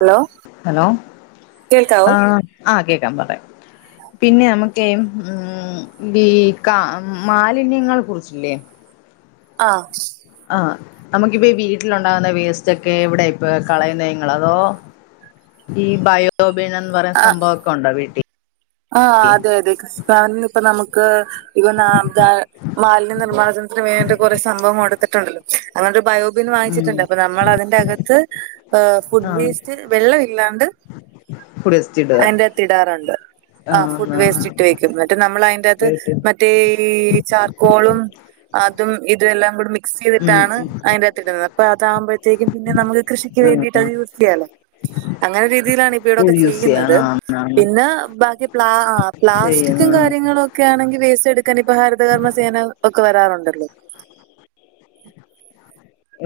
Hello hello കേൾക്കാവോ ആഹ് ആഹ് കേക്കാം പറയാം പിന്നെ നമ്ക്കേ ഊം വീ കാ മാലിന്യങ്ങെളെ കുർച്ച്ല്ലേ ആഹ് ആഹ് നമ്ക്കിപ്പ ഈ വീട്ട്ലുണ്ടാകുന്ന വേസ്റ്റാെക്കെ എവ്ടെ ഇപ്പ കളയുന്നെ ഇങ്ങെൾ അതോ ഈ ബയോബിനെന്ന് പറയ്ണ ആഹ് സംഭവൊക്കെ ഒണ്ടാെ വീട്ടി ആഹ് അതെ അതെ ഗവൺമെന്റ്പ്പം നമ്ക്ക് ഇപ്പ നാ [unintelligible] മാൽന്യ നിർമ്മാണത്ത്ന് വേണ്ട് കൊറേ സംഭവം കൊട്ത്തിട്ടുണ്ടല്ലോ അതോണ്ട് ബയോബിൻ വാങ്ങിച്ചിട്ട്ണ്ട് അപ്പൊ നമ്മളതിന്റെ അകെത്ത് ഏഹ് ഫുഡ് ആഹ് വേസ്റ്റ് വെള്ളം ഇല്ലാണ്ട് വേസ്റ്റ് ഇടുക അയ്ന്റെകത്തിടാറ്ണ്ട് ആഹ് ഫുഡ് വേസ്റ്റ് ഇട്ട് വെക്ക്യും ന്നെട്ട് നമ്മളയ്ന്റകത്ത് ആഹ് മ റ്റേ ഈ ചാർക്കോളും അതും ഇതെല്ലാം കൂടെ മി ഉം ക്സെയ്തിട്ടാണ് അയ്ന്റെകത്ത് ഇട്ന്നത് അപ്പൊ അതാവുംമ്പഴ്ത്തേക്കും പിന്നെ നമുക്ക് കൃഷിക്ക്യ്‌ ഉം വേണ്ടീട്ട് അത് ആഹ് യൂസ് ചെയ്യാലോ അങ്ങനെ രീതിയിലാണ് ഇപ്പ ഇവിടൊക്കെ യൂസ് ചെയ്യാൻ ചെയ്യ്ന്നത് ആന്ന് ആന്ന് പിന്നേ ബാക്കി ആഹ് ആഹ് പ്ലാസ്റ്റിക്കും ചെയ്യുന്നു കാര്യ ങ്ങളും ഒക്കെ ആണെങ്കി വേസ്റ്റെട്ക്കാനിപ്പാെ ഹരിതകർമ്മ സേന ഒക്കെ വരാറുണ്ടല്ലോ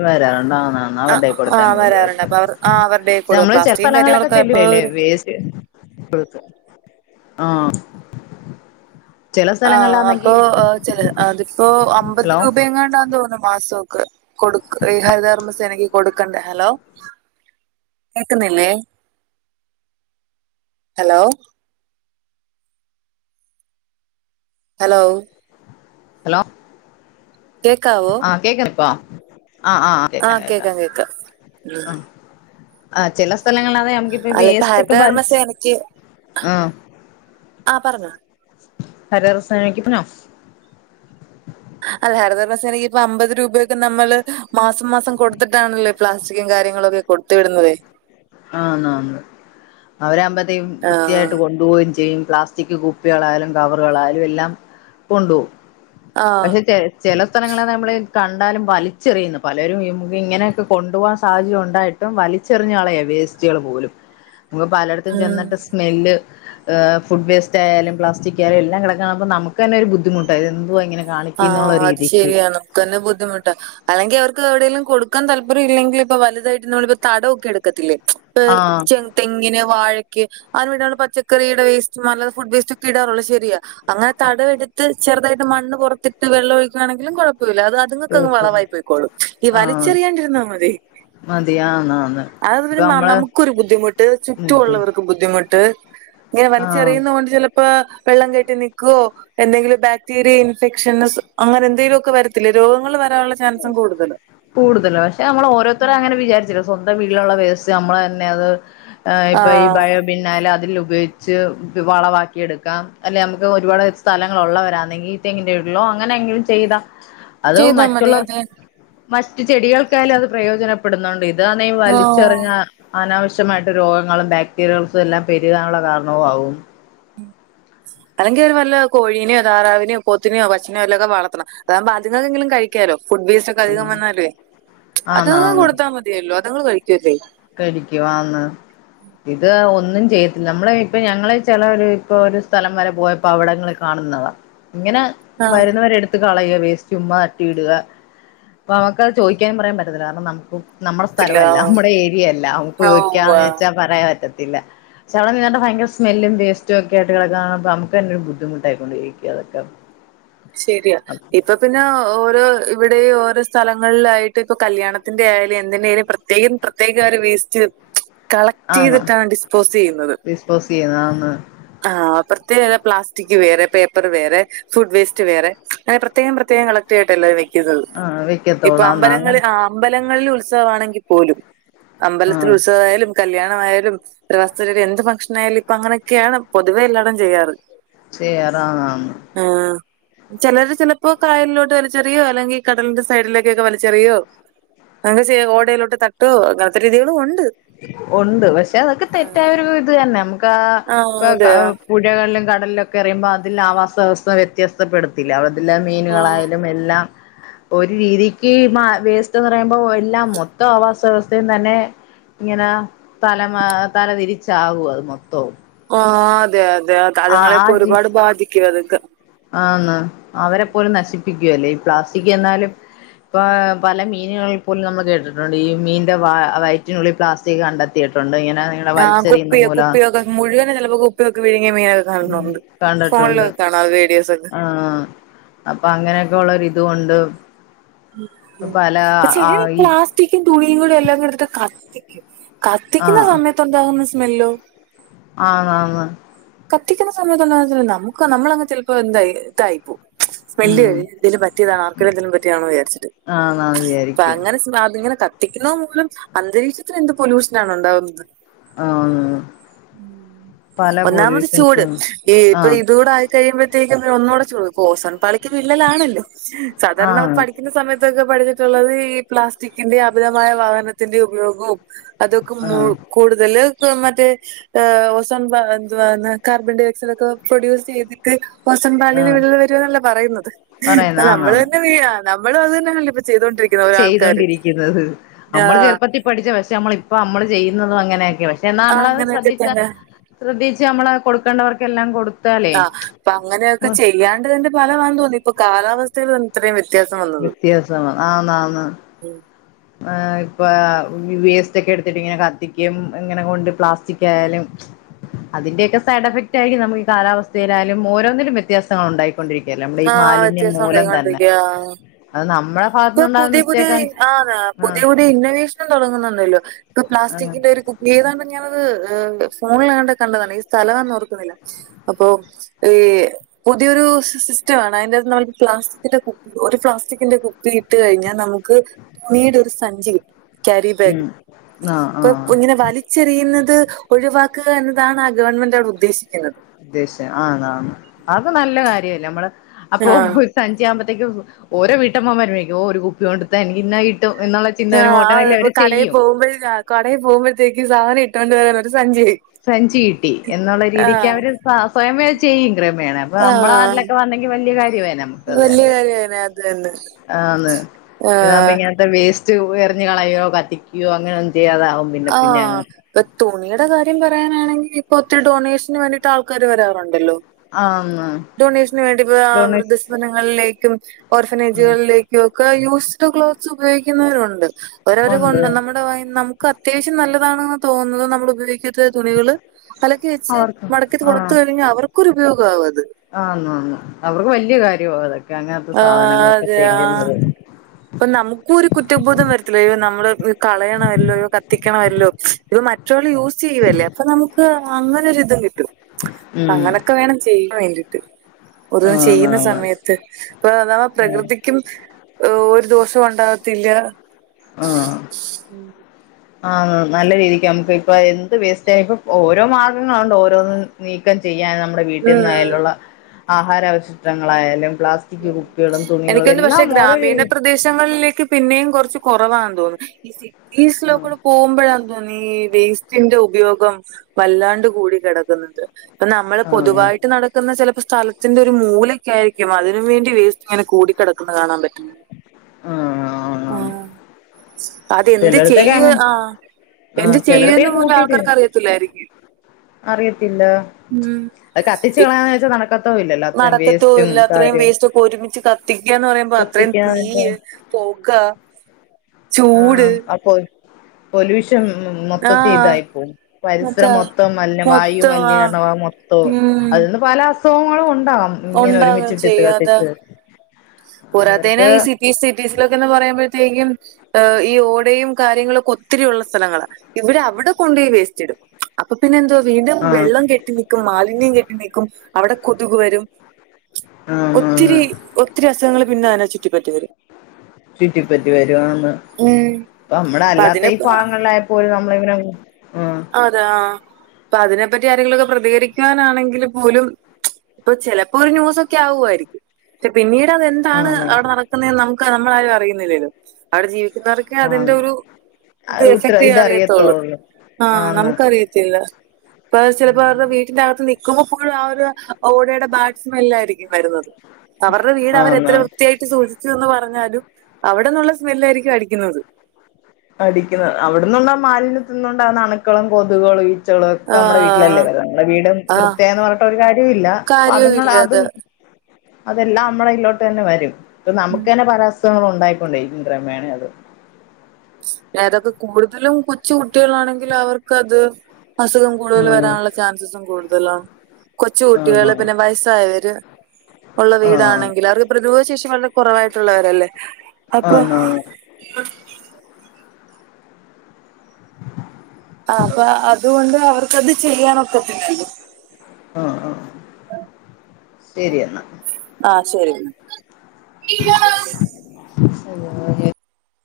വരാറ്ണ്ട് ആന്നാ ആ ന്നാന്ന്ണ്ടേ ആ കൊട്ത്തങ്ങ് വരാറുണ്ട് വിടുവായിര്ക്കും അപ്പൊ അവർ ആ അവരുടെ കൊടുക്കും ഞമ്മെള് പ്ലാസ്റ്റിക്കും ചെലസ്ഥങ്ങളിലൊക്കെ കാര്യങ്ങളൊക്കെ ഇപ്പൊ ചെല്ലുവേല്ലേ ഒരു വേസ്റ്റ് പുഴുക്ക്, ആഹ് ചില ആഹ് അപ്പൊ സ്ഥലങ്ങളിലാന്നെങ്കി ചെല അതിപ്പോ അമ്പത് ഹലോ രൂപയെങ്ങണ്ടാന്ന് തോന്നുന്നു മാസം കെ കൊടുക്ക് ഈ ഹരിത കർമ്മ സേനക്ക് കൊടുക്കണ്ടെ ഹെലോ കേക്കുന്നില്ലേ ഹലോ ഹലോ ഹലോ കേക്കാവോ ആഹ് കേക്ക്ണിപ്പൊ ആഹ് ആഹ് ആഹ് ആഹ് കേക്കാം കേക്കാം ഉം ആഹ് ചില സ്ഥലങ്ങള നമക്ക്പ്പ ഈ അല്ല ഇപ്പൊ വേസ്റ്റക്കെ വൽച്ച് ഹരിതകർമ്മസേനക്ക് ആഹ് ആഹ് പറഞ്ഞോ ഹരിത കർമ്മ സേനക്കിപ്പം ഞം അല്ല ഹരതകർമ്മ സേനയ്ക്കിപ്പ അമ്പത് രൂപയൊക്കെ നമ്മള് മാസം മാസം കൊടുത്തിട്ടാണല്ലേ ഈ പ്ലാസ്റ്റിക്കും കാര്യങ്ങളും ഒക്കെ കൊട്ത്ത് വിടുന്നതേ ആന്നാന്ന്. അവരാവുമ്പത്തേയും ആഹ് വൃത്തിയായിട്ട് കൊണ് ണ്ട് പോവേംചെയ്യും. പ്ലാസ്റ്റിക് കുപ്പികളായാലും കവറുകളായാലും എല്ലാം കൊണ്ടുപോകും അഹ് ആഹ് സെറ്റായോ ചെല സ്ഥലങ്ങളെ നമ്മള് കണ്ടാലും വലിച്ചെറിയുന്നു പലരും ഇങ്ങനെയൊക്കെ കൊണ്ടു പോവാൻ സാഹചര്യം ഉണ്ടായി ട്ടും വലിച്ചെറിഞ്ഞ് കളയ വേസ്റ്റുകള് പോലും. നമക്ക് പലയിടത്തും ഉം ചെന്നിട്ട് സ്മെല്ല് ഇഹ് ഫുഡ് വേസ്റ്റായാലും പ്ലാസ്റ്റിക്കാ യാലും എല്ലാം കിടക്ക്ണാണുമ്പൊ നമുക്ക് തന്നെ ഒരു ബുദ്ധിമുട്ട, ഇതെന്തുവാ ഇങ്ങനെ കാണിക്കുന്നുള്ള ആഹ് അത് രീതിക്ക് ശരിയാ. നമുക്കന്നെ ബുദ്ധിമുട്ടാ അല്ലെങ്കി അവർക്ക് എവിടെയെലും കൊടുക്കാൻ താല്പര്യഇല്ലെങ്കിപ്പൊ വലുതായിട്ട് നമ്മളിപ്പൊ തടം ഒക്കെ എടുക്കത്തില്ലേ ആഹ് [unintelligible] തെങ്ങിന് വാഴക്ക് അതിന് വീട്ടിലുള്ള പച്ചക്കറിയിടെ വേസ്റ്റും അല്ലെ ഫുഡ് വേസ്റ്റൊക്കെ ഇടാറുള്ളൂ ശരിയ അങ്ങനെ തടവെടുത്ത് ചെറുതായിട്ട് മണ്ണ് പൊറത്തിട്ട് വെള്ളം ഒഴിക്കുവാണെങ്കിലും കൊഴപ്പവില്ല അത് അ തുങ്ങക്കങ്ങ് കുഴപ്പമില്ല. വളവായി പൊയ്ക്കോളും. ഈ ആഹ് വലിച്ചെറിയാണ്ടിരുന്നാ മതി മതി ആന്ന് ആന്ന് അതെന്ന പിന്നെ ഇപ്പൊ ന നമ്മള് നമുക്കൊരു ബുദ്ധിമുട്ട് ചുറ്റുമുള്ളവർ ബുദ്ധിമുട്ട്, ഇങ്ങനെ ആഹ് വലിച്ചെറിയുന്ന കൊണ്ട് ചെല പ്പാ വെള്ളം കെട്ടി നിക്കോ എന്തെങ്കിലും ബാക്ടീരിയ ഇൻഫെക്ഷൻസ് അങ്ങനെ എന്തെങ്കിലുഒക്കെ വരത്തില്ലേ. രോഗങ്ങങ്ങള് വരാനുള്ള ചാൻസും കൂടുതലാ കൂടുതലാ, പക്ഷെ നമ്മളോരോരുത്തരും അങ്ങനെ വിചാരിച്ചില്ല, സ്വന്തം വീട്ടിലുള്ള വേസ്സ് നമ്മള് തന്നെ അത് ഏഹ് ഇപ്പൊ ഈ ആഹ് ബയോ പിന്നാലാ അതിൽ ഉപയോഗിച്ച് വളവാക്കിയെടുക്കാം. അല്ലെ നമുക്ക് ഒരുപാട് സ്ഥലങ്ങളുള്ളവരാന്നെങ്കി തെങ്ങിന്റെ ചോട്ടിലോ അങ്ങനെ എങ്കിലും ചെയ്ത, അത് മ ചെയ്താ മതി അതെ മറ്റ് ചെടികൾക്കായാലും അത് പ്രയോജനപ്പെടുന്നുണ്ട്. ഇതാന്നേ ആഹ് വലിച്ചെറിഞ്ഞ അനാവശ്യമായിട്ട് രോഗങ്ങളും ബാക്ടീരിയകൾക്കു എല്ലാം പെരുകാനുള്ള കാരണവു ആവും അല്ലെങ്കിൽ ഒരു നല്ല കോഴീന്യോ താറാവിന്യോ പോത്തിന്യോ പശുന്യൊ വല്ലോക്കെ വളർത്തണം. അതാകുമ്പ അത്ങ്ങക്കെങ്കിലും കഴി ക്യാലോ ഫുഡ് വേസ്റ്റൊക്കധികം ആഹ് വന്നാലുഏ, അത് ങ്ങക്ക് ആന്നാന്ന് കൊടുത്താ മതിയല്ലോ, അതുങ്ങള് കഴിക്കുവതേയ് കഴിക്കും ആന്ന് ഇത് ഒന്നും ചെയ്യത്തില്ല, നമ്മള് ഇപ്പ ഞങ്ങള് ചെല ഒര് ഇപ്പൊ ഒരു സ്ഥലം വരെ പോയ പ്പവിടങ്ങളി കാണുന്നതാ. ഇങ്ങനെ ആഹ് വരുന്നവരെടു ത്ത് കളയ വേസ്റ്റും മാറ്റിഇടുക. അപ്പൊ അമ്മക്കത് ചോദിക്കാനും പറയാൻ പറ്റത്തില്ല കാരണം നമുക്കും നമ്മടെ ത്തില്ല സ്ഥലമല്ല, നമ്മുടെ ഏരിയയല്ല നമുക്ക് ഓഹ് ചോദിക്കാന്ന് ആഹ് വെച്ചാൽ പറയാൻ പറ്റത്തില്ല ചവ നീണ്ട ഭയര സ്സ്മല്ല് വോസ്റ്റ് ഒക്കെ ആട്ട് കിടുക അ നുക്ക് തെ ബദ്ധിമുട്ടായിക്കൊണ്ടിരിക്കും അതക്കെ ശരിയാ ഇപ്പൊ പിന്നെ ഓരോ ഇവിടെ ഓരോ സ്ഥലങ്ങളിലായിട്ട് ഇപ്പൊ കല്യാണത്തിന്റെ ആയാലും എന്ത്ന്റെലും പ്രത്യേകം പ്രത്യേകർ വേസ്റ്റ് കളക്ട് ആന്ന് ചെയ്തിട്ടാണ് ഡിസ്പോസ് ചെയ്യുന്നത് ഡിസ്പോസ് ചെയ്യുന്നതാന്ന് ആഹ് പ്രത്യേക പ്ലാസ്റ്റിക് വേറെ പേപ്പർ വേറെ ഫുഡ് വേസ്റ്റ് റ്റ്‌ വേറെ പ്രത്യേകം പ്രത്യേകം കളക്ട് ആയിട്ടല്ല വെക്കുന്നത് ആ ഇപ്പ വെക്കത്തോളാന്ന് അമ്പലങ്ങ അങ്ങനെ ആഹ് അമ്പലങ്ങളിൽ ഉത്സവമാണെങ്കിൽ പോലും ആ അമ്പലത്തിൽ ഉത്സവമായാലും കല്യാണമായാലും ഇത്ര വസ്തുര് എന്ത് ഫംഗ്ഷനായയാലുംപ്പൊ അങ്ങനെയൊക്കെയാണ് പൊതുവേ എല്ലാരും ചെയ്യാറ് ചെയ്യാറ് ആഹ് ആഹ് ആഹ് ചിലർ ചിലപ്പോ കായലിലോട്ട് വലിച്ചെറിയോ അല്ലെങ്കിൽ കടലിന്റെ സൈഡിലേക്കൊക്കെ വലിച്ചെറിയോ അങ്ങ് ചെയ്യ് ഓടയിലോട്ട് തട്ടോ അങ്ങൻത്ത രീതികളും ഉണ്ട് ഉണ്ട് പക്ഷെ അതൊക്കെ ആഹ് തെറ്റായരു ഇത് തന്നെ നമുക്ക് ആഹ് ഇപ്പൊ അതെ ആഹ് പുഴകളിലും കടലിലൊക്കെ എറിയുമ്പോ അതിൽ ആവാസ്യവസ്ഥ വ്യത്യാസ്തം ക്ടപ്പെടുത്തില്ല അവിടെത്തെല്ല മീനുകളായാലും എല്ലാം ഒരു രീതിക്ക് മാ വേസ്റ്റന്നറയുമ്പോ എല്ലാം മൊത്തം ആവാസവ്യവസ്ഥയും തന്നെ ഇങ്ങനെ തല മ തലതിരിച്ചാവേ അത് മൊത്തവും ആഹ് അതെഅതെയതെ ആ ആ തലങ്ങളെയൊക്കെ ജി ഒരുപാട് ബാധിക്കുതക്കെ ആന്ന് അവരെ പോലും നശിപ്പിക്കുല്ലേ ഈ പ്ലാസ്റ്റിക് എന്നാലും ഇപ്പ പല മീനുകളൾ പോലും നമ്മൾ കേട്ടിട്ടുണ്ട് ഈ മീന്റെ വ വയറ്റിനുള്ളിൽ പ്ലാസ്റ്റിക് കണ്ടത്തി ത്തിയിട്ടുണ്ട് ഇങ്ങനാ ആഹ് കുപ്പിയ കുപ്പിയൊക്കെ മുഴുവനെ ചെലപ്പോ കു പ്പിയൊക്കെ വിഴുങ്ങിയ മീനൊക്ക കാണുന്നുണ്ട് കണ്ടിട്ടുണ്ട് ഫോണിലൊക്കെ കാണതേ വീഡിയോസൊക്കെ ആഹ് അപ്പൊ അങ്ങനെയൊക്കെള്ളരിതുകൊണ്ട് [unintelligible] ആ ഈ കുത്തിക്കു തുണിയുകൂടെ എല്ലാ കൂടെടുത്തിട്ട് കത്തിക്ക് കത്തിക്കുന്ന ആഹ് സമയത്ത് ഒണ്ടാകുന്ന സ്മെല്ലോ ആന്നാന്ന് കത്തിക്കുന്ന സമയത്ത്ണ്ട നമുക്ക് നമ്മളങ്ങ് ചെലപ്പോ എന്താ ഇതായിപ്പോവും സ്മെല്ല് ഉം വെരു എന്തേലും പറ്റിയതാണ് ആർക്കും എന്തേലും പറ്റിയാണോ വിചാരിച്ചിട്ട് ആന്നാന്ന് അപ്പ വിചാരിക്കും അങ്ങനെ അതിങ്ങനെ കത്തിക്കുന്ന മൂലം അന്തരീക്ഷത്തിലെന്ത് പൊല്യൂഷനാണണ്ടാവുന്നത് ആന്ന് പല ഒന്നാമത് ചൂട് പൊല്യൂഷൻസും ഈ ഇപ്പൊ ആഹ് ഇതൂടെയ കഴിയുമ്പോഴത്തേക്കും ഒന്നുകൂടെ ചൂട പ്പോ നോൺ പാളിക്ക് വിള്ളലാണല്ലോ സാധാരണ ആഹ് ക്കുന്ന സമയത്തൊക്കെ പഠിച്ചിട്ടുള്ളത് ഈ പ്ലാസ്റ്റിക്കിന്റെ അമിതമായ വാഹനത്തിന്റെ ഉപയോഗവും അതൊക്കെ മു ആഹ് കൂടുതല് മറ്റേ ഓസോൺ പ ന്താ കാർബൺഡോയക്സൈഡ് ന്തോ പ്രൊഡ്യൂസ് ചെയ്തിട്ട ട്ട് ഓസോൺപാളില് ആഹ് വിള്ളില് വരുന്നല്ല പറയുന്നത് പറയുന്ന അതാ ആന്നാന്ന് നമ്മളന്നെ വീഴാ നമ്മളു അതുതന്നല്ല ഇപ്പ ചെയ്തണ്ടരിക്കണ ചെയ്തൊണ്ടിരിക്കുന്നത് ന്നമ്മള് ആഹ് ചെറുപ്പത്തി പഠിച്ച പഷെ ന്നമ്മള് ഇപ്പ മ്മള് ചെയ്യുന്നതും അങ്ങനെ അങ്ങനെയൊക്കെ എന്നാ നമ്മളത് അങ്ങനെയൊക്കെ ശ്രദ്ധിച്ച തന്നെ ശ്രദ്ധിച്ച് നമ്മള് കൊടുക്കേണ്ടവർക്കെല്ലാം കൊടു ആഹ് അപ്പൊ അങ്ങനെയൊക്കെ ചെയ്യാണ്ടതിന്റെ ഫലമാന്ന് തോന്നി ഇപ്പൊ കാലാവസ്ഥയിൽ ഇത്രയും വ്യത്യാസം വന്നു വ്യത്യാസമാണ് ആന്നാന്ന് ഉം ആഹ് ഇപ്പം വേസ്‌റ്റൊക്കെ എടുത്തിട്ട് ഇങ്ങനെ കത്തിക്കും ഇങ്ങനെ കൊണ്ട് പ്ലാസ്റ്റിക് ആയാലും അതിന്റെയൊക്കെ സൈഡ്ഫക്റ്റായിരിക്കു നമുക്ക് കാലാവസ്ഥയിലായാലും ഓരോന്നിലും വ്യത്യാസങ്ങണ്ടായിരിക്കു ണ്ടിരിക്കയല്ല നമ്മുടെ ഈ ആഹ് മാലിന്യം വ്യത്യാസം മൂലം തന്നെ ഉണ്ടായിക്കൊണ്ടിരിക്കാ. അത് നമ്മള ഇപ്പൊ ഭാഗത്തുന്നുണ്ടാന്ന പുതിയ പുതിയ മിസ്റ്റേക്ക ആന്ന് പുതിയ പുതിയ ഇന്നവേഷനും തൊടങ്ങുന്നുണ്ടല്ലോ ഇപ്പൊ ആഹ് പ്ലാസ്റ്റിക്കിന്റെ കുപ്പ ഏതാണ്ട് ഞാനത് ഫോണിലാകാണ്ട് കണ്ടതാണ് ഏസ്ഥലാന്ന് ഓർക്കണില്ല അപ്പോ ഈ പുതിയൊരു സിസ് റ്റാണ് അയിൻ്റകത്ത് നമ്മള് പ്ലാസ്റ്റിക്കിന്റെ കുപ്പി ഒരു പ്ലാസ്റ്റിക്കിന്റെ കുപ്പി ഇട്ട് കഴിഞ്ഞാൽ നമുക്ക് വീടൊരു സഞ്ചി ക്യാരിബാഗ് ഉം ആഹ് ഇപ്പൊ ആഹ് കുഞ്ഞിനെ വലി ച്ചെറിയുന്നത് ഒഴിവാക്കുക എന്നതാണ് ആ ഗവൺമെന്റ് അവിടെ ഉദ്ദേശിക്കുന്നത് ഉദ്ദേശം ആന്നാന്ന് ആഹ് ഒക്കെ നല്ല കാര്യല്ലേ നമ്മള് അപ്പൊ ആഹ് സഞ്ചി ആവ്മ്പത്തേക്ക് ഓരോ വീട്ടമ്മമാരോയ്ക്കും ഓഹ് ഒരു കുപ്പി കൊണ്ടുത്താ എനിക്ക് ഇന്ന കിട്ടും എന്നുള്ള ചിന്ത വരുമ്പോ ആഹ് ഓട്ടോമാറ്റിക്കലി അപ്പോ അവര് കടേ ചെയ്യും പോവുമ്പഴല്ലാ കടേൽ പോവ്മ്പോത്തേക്ക് സാധനം ഇട്ടുകൊണ്ട് വരാനൊരു സഞ്ചി സഞ്ചി കിട്ടി എന്നുള്ള രീതിക്ക് ആഹ് അവര് സ്വയമേ ചെയ്യും ക്രമേണെ അപ്പൊ നമ്മള ആഹ് നാട്ടിലൊ ക്കെ വന്നെങ്കി വല്യയ കാര്യമായേനെ നമുക്ക് അത് വല്യ തന്നെ കാര്യന്നെ അത് തന്നെ ആന്ന് ഇതാകുമ്പോ ആഹ് ഇങ്ങനത്തെ വേസ്റ്റ് എറിഞ്ഞ് കളയോ കത്തിക്കുകയോ അങ്ങനെ ഒന്നു ചെയ്യാതാവും പിന്നെ പിന്നെ ആഹ് അങ്ങ് ഇപ്പൊ തുണിയുടെ കാര്യം പറയാനാണെങ്കി ഇപ്പൊ ഒത്തിരി ഡൊണേഷന് വേണ്ടിട്ട് ആൾക്കാര് വരാറുണ്ടല്ലോ ആന്ന് ഡോണേഷന് വേണ്ടിപ്പോ ഡൊണേഷൻ വൃദ്ധസദനങ്ങളിലേക്കും ഉം ഓർഫനേജുകളിലേ ക്കും ഒക്കെ യൂസ്ഡ് ക്ലോത്ത്സ് ഉപയോഗിക്കുന്നവരുണ്ട് അവരവര് കൊ ഉണ്ട് നമ്മുടെ [unintelligible] ക്കത്താവിശ്യ നല്ലതാണ് തോന്നുന്നത് നമ്മള് ഉപയോഗിക്കത്ത തുണികള് അലക്കി വെച്ച് അവർക്ക് മടക്കിത് കൊടുത്തു കഴിഞ്ഞാൽ അവർക്കൊരു ഉപയോഗ ആവു അത് ആഹ് ന്ന് അന്ന് അവർക്ക് വലിയ കാര്യമാ അതൊക്കെ അങ്ങൻത്തെ ആ സാധനങ്ങളൊക്കെ അതെ ചെല്ലുന്നത് ആ അപ്പൊ നമുക്കും ഒരു കുറ്റബോധം വരത്തില്ല അയ്യോ നമ്മള് കളയണമല്ലോ [unintelligible] കത്തിക്കണമല്ലോ ഇവ മറ്റ പെട്രോൾ യൂസ് ചെയ്യുവല്ലേ അപ്പൊ നമുക്ക് അങ്ങനൊരിതും കിട്ടും ഉം അങ്ങനെയൊക്കെ വേണം ചെയ്യാൻ വേണ്ടീട്ട് പൊതുവേ ആന്ന് ചെയ്യുന്ന ആന്ന് സമയത്ത് അപ്പൊ അതാ ആഹ് പ്രകൃതിക്കും ഒരു ദോഷം ഉണ്ടകത്തില്ല ആഹ് ആഹ് നല്ല രീതിക്ക് നമുക്ക് ഇപ്പ എന്ത് വേസ്റ്റ് ചെയ്യ ഇപ്പ ഓരോ മാർഗങ്ങള്ണ്ട് ഓരോന്നിനും നീക്കം ചെയ്യാൻ നമ്മുടെ വീട്ടിൽ ഉം നിന്നായാലുള്ള ആഹാരാവശിഷ്ടങ്ങളായയാലും പ്ലാസ് ചിക്ക് കുപ്പികളും തുണികളും എല്ലാം ഓരോ [unintelligible] ദേശങ്ങളിലേക്ക് പിന്നെയും കൊർച്ച് കൊർവാന്ന് തോന്നും [unintelligible] ആഹ് മ്പഴാ തോന്നി വേസ്റ്റിന്റെ ഉപയോഗം വല്ലാണ്ട് കൂടി കെടക്കുന്നത് ഇപ്പ നമ്മള് ആഹ് പൊതുവായിട്ട് നടക്കുന്ന ചെലപ്പോ സ്ഥലത്തിന്റെ ഒരു മൂലൊക്കെ ആയിരിക്കും അത് അതിന് വേണ്ടി വേസ്റ്റ് ഇങ്ങനെ കൂടി കെടക്ക്ന്ന കാണാൻ പറ്റും ആഹ് അതെന്ത് ചിലടത്തൊക്കെ ചെയ്യ് അങ്ങനെ ആഹ് എന്ത് ആഹ് ചിലടത്ത് ചെയ്യാന്ന് പോലും കൂട്ടിട്ട് ആൾക്കാര്ക്ക് അറിയത്തില്ലായിരിക്കും അറിയത്തില്ല ഉം അത് കത്തിച്ച് കളന്ന് വെച്ചാ നടക്ക നടക്കത്തു ഇല്ല അത്രയും വേസ്റ്റ് ഒക്കെ ഒരുമിച്ച് കത്തിക്ക ന്ന് പറയുമ്പോ അത്രയും കത്തിക്കാനിപ്പം തീയ് പോക്കാ ആഹ് അപ്പോ പൊല്യൂഷൻ മൊത്തത്തി ആഹ് ഇതായിപ്പോവും പരിസരം അതാ മൊത്തം മലിന വായു മൊത്തം ആഹ് മലിനീകരണ മൊത്തവും ഉം അതിൽന്ന് പല അസു ഖോങ്ങളും ഉണ്ടാകാം ഇങ്ങനെ ഉണ്ടാകും ഒരുമിച്ചിട്ടിട്ട് ചെയ്യും അതാ കത്തിച്ച് പോരാത്തേന് ഇവർക്ക് ഈ സിറ്റീസ് സിറ്റീസിലൊക്കെന്ന് പറയുമ്പഴത്തേക്കും ഈ ഓടയും കാര്യങ്ങളൊക്കെ ഒത്തിരി ഉള്ള സ്ഥലങ്ങള ഇവര് അവിടെ കൊണ്ടായ് വേസ്റ്റ് ഇടും അപ്പൊ പിന്നെ എന്തോ വീണ്ടും ആഹ് വെള്ളം കെ കെട്ടിനിക്കും മാലിന്യം കെട്ടിനിൽക്കും അവടെ കൊതുക് വരും ആന്ന് ആന്ന് ഒത്തിരി ഒ ത്തിരി അസുഖങ്ങള് പിന്നെ അതിനെ ചുറ്റി പറ്റി വെരും ചുറ്റിപ്പറ്റി വെരുവാന്ന് ഉം ഇപ്പ അമ്മടെ അപ്പൊ അല്ലാത്ത ഈ അതിനെ ഭാഗങ്ങളെ പോലും നമ്മള് ഇങ്ങനെ അറിയും ആഹ് അതെ ആഹ് ഇപ്പ അതിനെപ്പറ്റി ആരെങ്കിലും ഒക്കെ പ്രതികരിക്കാനാണെങ്കില് പോലും ഇപ്പൊ ചെലപ്പോ ഒരു ന്യൂസൊക്കെ ആവുമായിരിക്കും പക്ഷെ പിന്നീട് അത് എൻ ത്താണ് ആന്ന് അവടെ നടക്ക്ന്നേന്ന് നമുക്ക് നമ്മളാരും അറിയുന്നില്ലേ ഇത് അവടെ ജീവിക്കുന്നവർക്കേ അതിന്റെ ആഹ് ഒരു ഇത് എഫക്ട് അറിയത്തൊള്ളൂ അ ആഹ് നമുക്ക് അറിയത്തില്ല ഇപ്പ ചെലപ്പോ അവര്ടെ വീട്ടിന്റെ അകത്ത് നിക്കുമ്പൊ ഫുൾ ആ ഒര് ഓടേടെ ബാഡ്സ്മെല്ല് ആയിരിക്കും വര്ന്നത് അവര്ടെ വീട് അവരെ എത്ര ആന്ന് വൃത്തിയായി റ്റ് സൂക്ഷിച്ചു എന്ന് പറഞ്ഞാലും അവിടെന്നുള്ള സ്മെല്ലായിയിരിക്കും അടിക്കുന്നത് അടിക്കുന്നത് അവിട്ന്നുള്ള മാലിന്യം തിന്നാേണ്ടാണ് അണ്ക്കളും കൊതുകളും ഈ ച്ചകളൊക്കെ അമ്മടെ ആഹ് വീട്ടിലെല്ലേ വെരാ ഇമ്മളെ വീടും ആഹ് വൃത്യാന്ന് പർണ് ട്ട് ഒരു കാര്യവും ഇല്ല അപ്പത്ങ്ങടെ അത് അതെല്ലാം അമ്മടെ ഇതിലോട്ട് എന്നെ വരും ഇപ്പ നമുക്ക് എന്നെ പല അസുഖങ്ങളും ഉണ്ടായി കൊണ്ടിരിക്കും ക്രമേണെ അത് ഏതൊക്കെ കൂട്തലും കൊച്ചു കുട്ടികളാണെങ്കിൽ അവർക്കത് അസുഖം കൂടുതല് ആഹ് വെരാനുള്ള ചാൻസെസ് കൂടുതലാണ് കൊച്ചു കുട്ടികള് ആണോ പിന്നെ വയസ്സായവര് ഒള്ള ആഹ് വീടാണെങ്കില് അവർക്ക് പ്രതിരോധ ശേഷി വളരെ കാെറവായിട്ടുള്ളവരല്ലേ അപ്പൊ [inaudible] ആണോ ആഹ് അപ്പൊ അതുകൊണ്ട് അവർക്കത് ചെയ്യാനൊക്കത്തില്ലല്ലോ ആഹ് ആഹ് ശരിയാണ് ആഹ് ശരി ശരിയാണ്ല്ലേ